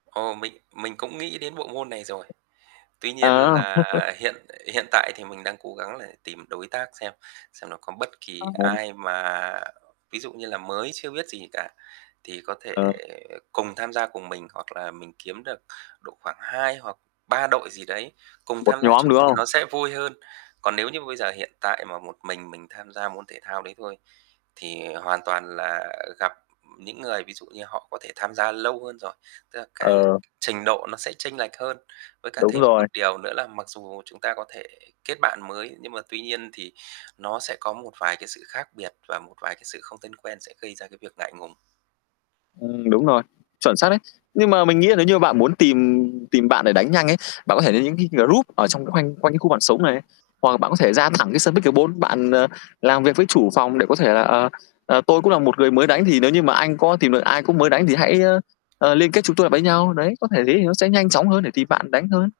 Ồ, mình mình cũng nghĩ đến bộ môn này rồi. Tuy nhiên À. là hiện hiện tại thì mình đang cố gắng là tìm đối tác xem xem nó có bất kỳ [unintelligible] ai mà ví dụ như là mới chưa biết gì cả, thì có thể Ờ. cùng tham gia cùng mình. Hoặc là mình kiếm được độ khoảng 2 hoặc 3 đội gì đấy, cùng Một tham gia nhóm, chung đúng thì hông? nó sẽ vui hơn. Còn nếu như bây giờ hiện tại mà một mình mình tham gia môn thể thao đấy thôi, thì hoàn toàn là gặp những người ví dụ như họ có thể tham gia lâu hơn rồi, tức là cái Ờ. trình độ nó sẽ chênh lệch hơn. Với cả Đúng thêm rồi. một điều nữa là mặc dù chúng ta có thể kết bạn mới nhưng mà tuy nhiên thì nó sẽ có một vài cái sự khác biệt và một vài cái sự không thân quen sẽ gây ra cái việc ngại ngùng. Ừm, đúng rồi. Chuẩn xác đấy. Nhưng mà mình nghĩ là nếu như bạn muốn tìm tìm bạn để đánh nhanh ấy, bạn có thể đến những cái group ở trong khoanh quanh cái khu bạn sống này. Hoặc là bạn có thể ra thẳng cái sân pickleball, bạn, ờ, làm việc với chủ phòng để có thể là "Ờ, ờ, tôi cũng là một người mới đánh thì nếu như mà anh có tìm được ai cũng mới đánh thì hãy, ơ, liên kết chúng tôi lại với nhau.", đấy, có thể thế thì nó sẽ nhanh chóng hơn để tìm bạn đánh hơn.